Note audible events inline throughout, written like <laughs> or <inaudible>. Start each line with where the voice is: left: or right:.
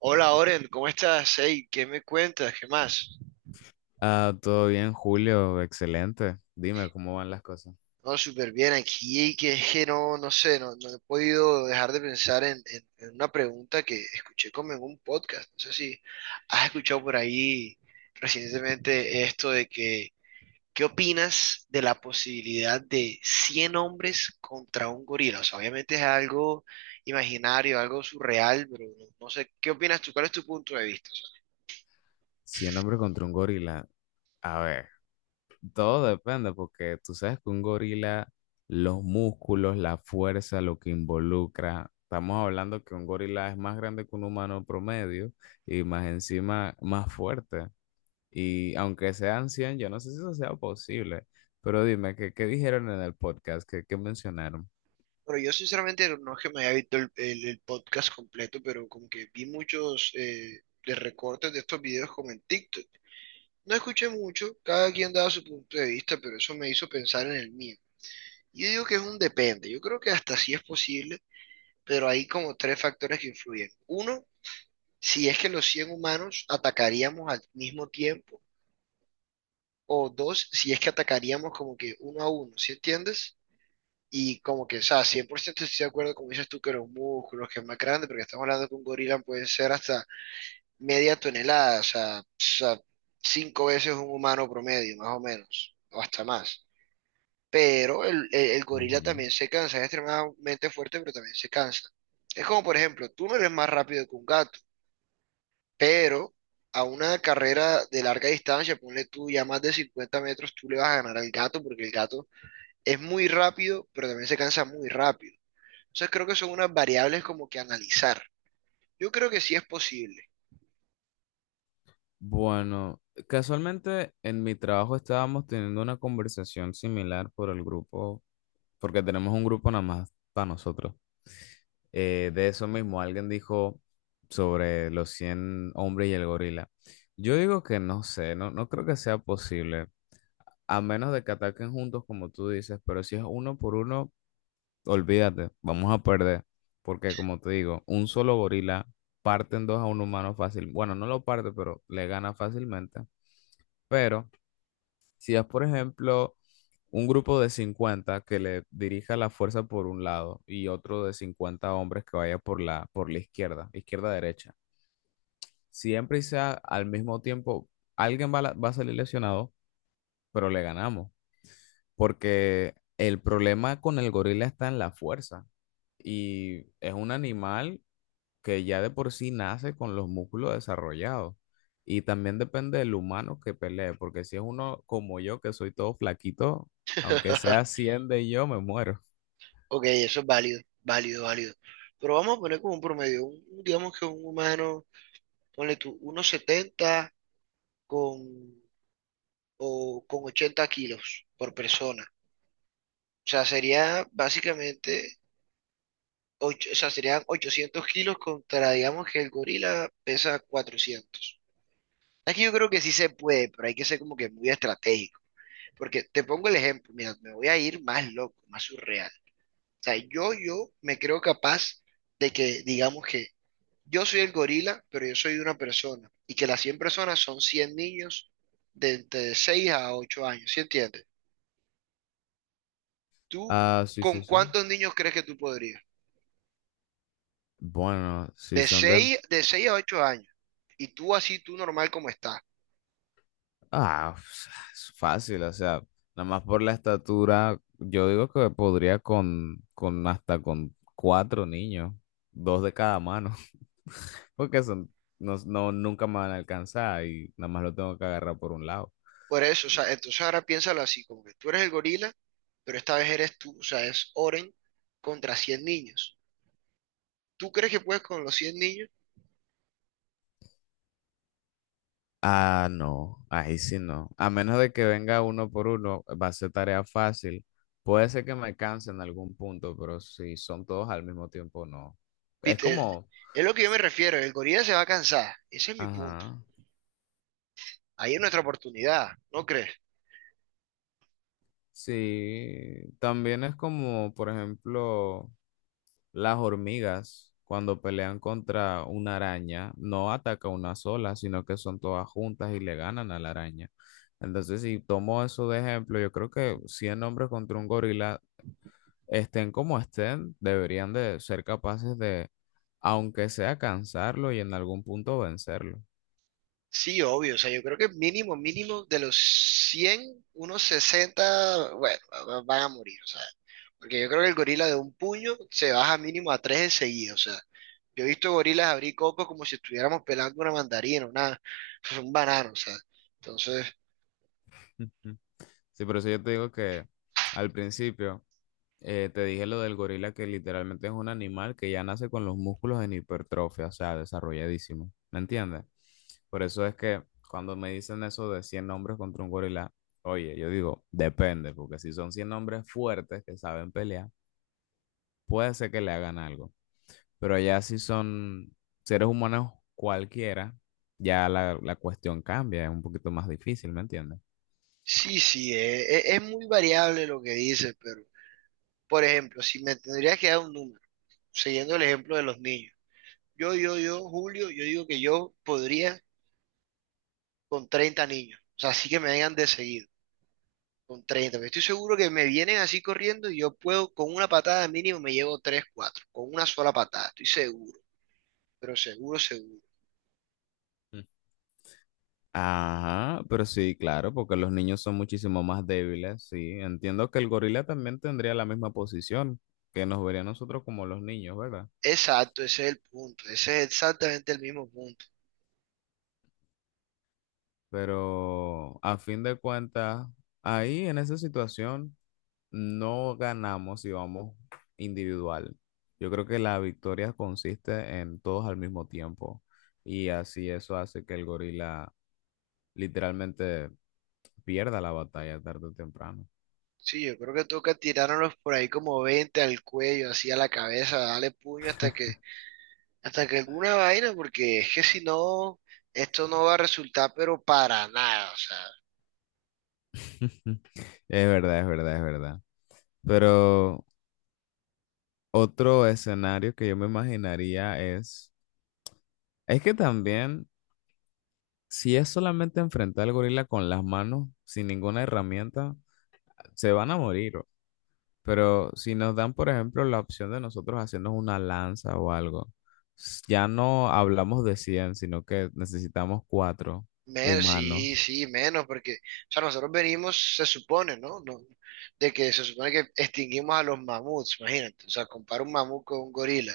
right: Hola Oren, ¿cómo estás? Ey, ¿qué me cuentas? ¿Qué más?
left: Ah, todo bien, Julio, excelente. Dime cómo van las cosas.
right: No, súper bien aquí, que es que no, no sé, no, no he podido dejar de pensar en una pregunta que escuché como en un podcast. No sé si has escuchado por ahí recientemente esto de que, ¿qué opinas de la posibilidad de 100 hombres contra un gorila? O sea, obviamente es algo imaginario, algo surreal, pero no, no sé, ¿qué opinas tú? ¿Cuál es tu punto de vista?
left: Si un hombre contra un gorila, a ver, todo depende porque tú sabes que un gorila, los músculos, la fuerza, lo que involucra, estamos hablando que un gorila es más grande que un humano promedio y más encima más fuerte. Y aunque sean 100, yo no sé si eso sea posible, pero dime, ¿qué dijeron en el podcast? ¿Qué mencionaron?
right: Bueno, yo sinceramente no es que me haya visto el podcast completo, pero como que vi muchos de recortes de estos videos como en TikTok. No escuché mucho, cada quien daba su punto de vista, pero eso me hizo pensar en el mío. Y yo digo que es un depende, yo creo que hasta sí es posible, pero hay como tres factores que influyen. Uno, si es que los 100 humanos atacaríamos al mismo tiempo, o dos, si es que atacaríamos como que uno a uno, ¿sí entiendes? Y como que, o sea, 100% estoy de acuerdo, como dices tú, que los músculos, que es más grande, porque estamos hablando que un gorila puede ser hasta media tonelada, o sea, cinco veces un humano promedio, más o menos, o hasta más. Pero el gorila
left: Ujú.
right: también se cansa, es extremadamente fuerte, pero también se cansa. Es como, por ejemplo, tú no eres más rápido que un gato, pero a una carrera de larga distancia, ponle tú ya más de 50 metros, tú le vas a ganar al gato, porque el gato es muy rápido, pero también se cansa muy rápido. Entonces creo que son unas variables como que analizar. Yo creo que sí es posible.
left: Bueno, casualmente en mi trabajo estábamos teniendo una conversación similar por el grupo, porque tenemos un grupo nada más para nosotros. De eso mismo, alguien dijo sobre los 100 hombres y el gorila. Yo digo que no sé, no, no creo que sea posible, a menos de que ataquen juntos como tú dices, pero si es uno por uno, olvídate, vamos a perder, porque como te digo, un solo gorila parte en dos a un humano fácil. Bueno, no lo parte, pero le gana fácilmente. Pero si es, por ejemplo, un grupo de 50 que le dirija la fuerza por un lado y otro de 50 hombres que vaya por la izquierda, izquierda-derecha, siempre y sea al mismo tiempo, alguien va, va a salir lesionado, pero le ganamos. Porque el problema con el gorila está en la fuerza y es un animal que ya de por sí nace con los músculos desarrollados. Y también depende del humano que pelee, porque si es uno como yo, que soy todo flaquito, aunque sea
right: <laughs>
left: 100 de yo, me muero.
right: Ok, eso es válido, válido, válido. Pero vamos a poner como un promedio, digamos que un humano, ponle tú, unos 70 con, o, con 80 kilos por persona. O sea, sería básicamente, o sea, serían 800 kilos contra, digamos que el gorila pesa 400. Aquí yo creo que sí se puede, pero hay que ser como que muy estratégico. Porque te pongo el ejemplo, mira, me voy a ir más loco, más surreal. Sea, yo me creo capaz de que, digamos que yo soy el gorila, pero yo soy una persona y que las 100 personas son 100 niños de entre 6 a 8 años, ¿sí entiendes? ¿Tú
left: Ah, sí,
right: con
left: sí, sí.
right: cuántos niños crees que tú podrías?
left: Bueno, si
right: De
left: son de...
right: seis, de 6 a 8 años. Y tú así, tú normal como estás.
left: Ah, pues, es fácil, o sea, nada más por la estatura, yo digo que podría con hasta con 4 niños, dos de cada mano, <laughs> porque son, no, no, nunca me van a alcanzar y nada más lo tengo que agarrar por un lado.
right: Por eso, o sea, entonces ahora piénsalo así, como que tú eres el gorila, pero esta vez eres tú, o sea, es Oren contra 100 niños. ¿Tú crees que puedes con los 100 niños?
left: Ah, no, ahí sí no. A menos de que venga uno por uno, va a ser tarea fácil. Puede ser que me canse en algún punto, pero si son todos al mismo tiempo, no. Es
right: Viste,
left: como,
right: es lo que yo me refiero, el gorila se va a cansar, ese es mi punto.
left: ajá,
right: Ahí es nuestra oportunidad, ¿no crees?
left: sí. También es como, por ejemplo, las hormigas, cuando pelean contra una araña, no ataca una sola, sino que son todas juntas y le ganan a la araña. Entonces, si tomo eso de ejemplo, yo creo que 100 hombres contra un gorila estén como estén, deberían de ser capaces de, aunque sea cansarlo y en algún punto vencerlo.
right: Sí, obvio, o sea, yo creo que mínimo, mínimo de los 100, unos 60, bueno, van a morir, o sea, porque yo creo que el gorila de un puño se baja mínimo a tres enseguida, o sea, yo he visto gorilas abrir copos como si estuviéramos pelando una mandarina, una, <laughs> un banano, o sea, entonces,
left: Ujú. Sí, por eso yo te digo que al principio te dije lo del gorila que literalmente es un animal que ya nace con los músculos en hipertrofia, o sea, desarrolladísimo. ¿Me entiendes? Por eso es que cuando me dicen eso de 100 hombres contra un gorila, oye, yo digo, depende, porque si son 100 hombres fuertes que saben pelear, puede ser que le hagan algo. Pero allá si son seres humanos cualquiera, ya la cuestión cambia, es un poquito más difícil, ¿me entiendes?
right: sí, sí, es muy variable lo que dices, pero, por ejemplo, si me tendrías que dar un número, siguiendo el ejemplo de los niños. Yo, Julio, yo digo que yo podría con 30 niños. O sea, así que me vengan de seguido, con 30. Pero estoy seguro que me vienen así corriendo y yo puedo, con una patada mínimo, me llevo 3, 4, con una sola patada, estoy seguro. Pero seguro, seguro.
left: Mm. Ajá, pero sí, claro, porque los niños son muchísimo más débiles, sí. Entiendo que el gorila también tendría la misma posición, que nos vería a nosotros como los niños, ¿verdad?
right: Exacto, ese es el punto. Ese es exactamente el mismo punto.
left: Pero a fin de cuentas, ahí en esa situación... No ganamos si vamos individual. Yo creo que la victoria consiste en todos al mismo tiempo y así eso hace que el gorila literalmente pierda la batalla tarde o temprano.
right: Sí, yo creo que toca tirárnoslos por ahí como 20 al cuello, así a la cabeza, darle puño hasta que, hasta que alguna vaina, porque es que si no, esto no va a resultar, pero para nada, o sea,
left: <laughs> Es verdad, es verdad, es verdad. Pero otro escenario que yo me imaginaría es que también si es solamente enfrentar al gorila con las manos, sin ninguna herramienta, se van a morir. Pero si nos dan, por ejemplo, la opción de nosotros hacernos una lanza o algo, ya no hablamos de 100 sino que necesitamos 4
right: menos, sí,
left: humanos.
right: sí, menos, porque, o sea, nosotros venimos, se supone, ¿no? No, de que se supone que extinguimos a los mamuts, imagínate, o sea, compara un mamut con un gorila,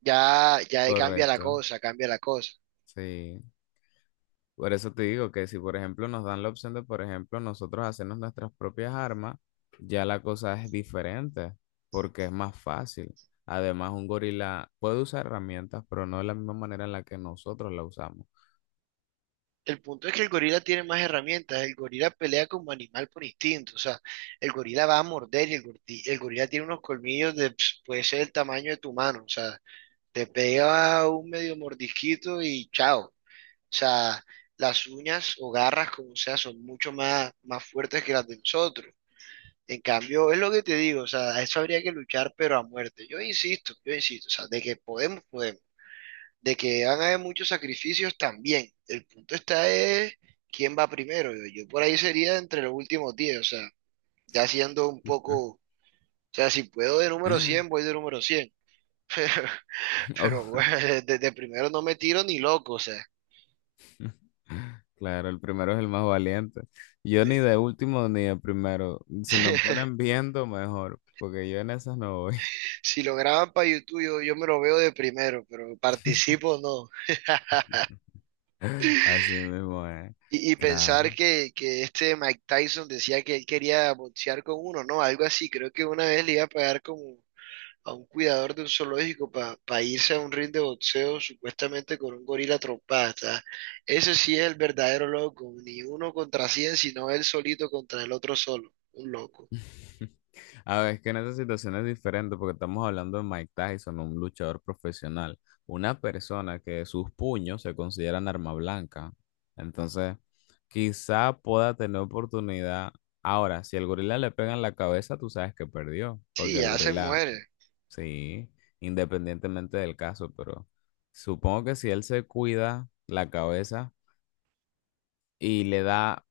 right: ya, ya ahí cambia la
left: Correcto,
right: cosa, cambia la cosa.
left: sí. Por eso te digo que si, por ejemplo, nos dan la opción de, por ejemplo, nosotros hacernos nuestras propias armas, ya la cosa es diferente, porque es más fácil. Además, un gorila puede usar herramientas, pero no de la misma manera en la que nosotros la usamos.
right: El punto es que el gorila tiene más herramientas, el gorila pelea como animal por instinto, o sea, el gorila va a morder y el, el gorila tiene unos colmillos de, pss, puede ser el tamaño de tu mano, o sea, te pega un medio mordisquito y chao. O sea, las uñas o garras, como sea, son mucho más, más fuertes que las de nosotros. En cambio, es lo que te digo, o sea, a eso habría que luchar, pero a muerte. Yo insisto, o sea, de que podemos, podemos. De que van a haber muchos sacrificios también. El punto está es quién va primero. Yo por ahí sería entre los últimos 10, o sea, ya siendo un poco, o sea, si puedo de número 100 voy de número 100, <laughs> pero
left: <laughs>
right: bueno, desde primero no me tiro ni loco, o sea.
left: Claro, el primero es el más valiente. Yo
right: Eh,
left: ni de último ni de primero. Si me
right: <laughs>
left: ponen viendo, mejor, porque yo en esas no voy.
right: si lo graban para YouTube, yo me lo veo de primero, pero participo no.
left: <laughs> Así mismo es.
right: Y
left: Claro.
right: pensar que este Mike Tyson decía que él quería boxear con uno, ¿no? Algo así. Creo que una vez le iba a pagar como a un cuidador de un zoológico para irse a un ring de boxeo supuestamente con un gorila trompada. ¿Sabes? Ese sí es el verdadero loco. Ni uno contra cien, sino él solito contra el otro solo. Un loco.
left: <laughs> A ver, es que en esa situación es diferente porque estamos hablando de Mike Tyson, un luchador profesional, una persona que sus puños se consideran arma blanca. Entonces, quizá pueda tener oportunidad. Ahora, si el gorila le pega en la cabeza, tú sabes que perdió,
right: Sí,
left: porque el
right: ya se
left: gorila...
right: muere.
left: Sí, independientemente del caso, pero supongo que si él se cuida la cabeza y le da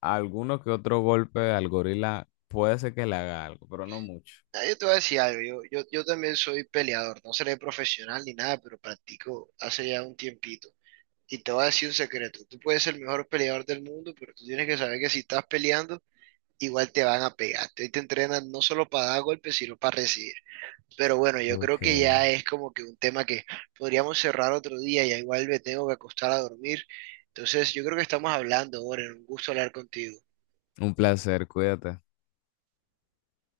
left: alguno que otro golpe al gorila, puede ser que le haga algo, pero no mucho.
right: Ah, yo te voy a decir algo, yo también soy peleador, no seré profesional ni nada, pero practico hace ya un tiempito. Y te voy a decir un secreto, tú puedes ser el mejor peleador del mundo, pero tú tienes que saber que si estás peleando, igual te van a pegar. Te entrenan no solo para dar golpes, sino para recibir. Pero bueno, yo creo
left: Ok.
right: que ya es como que un tema que podríamos cerrar otro día, ya igual me tengo que acostar a dormir. Entonces, yo creo que estamos hablando, Oren, un gusto hablar contigo.
left: Un placer, cuídate.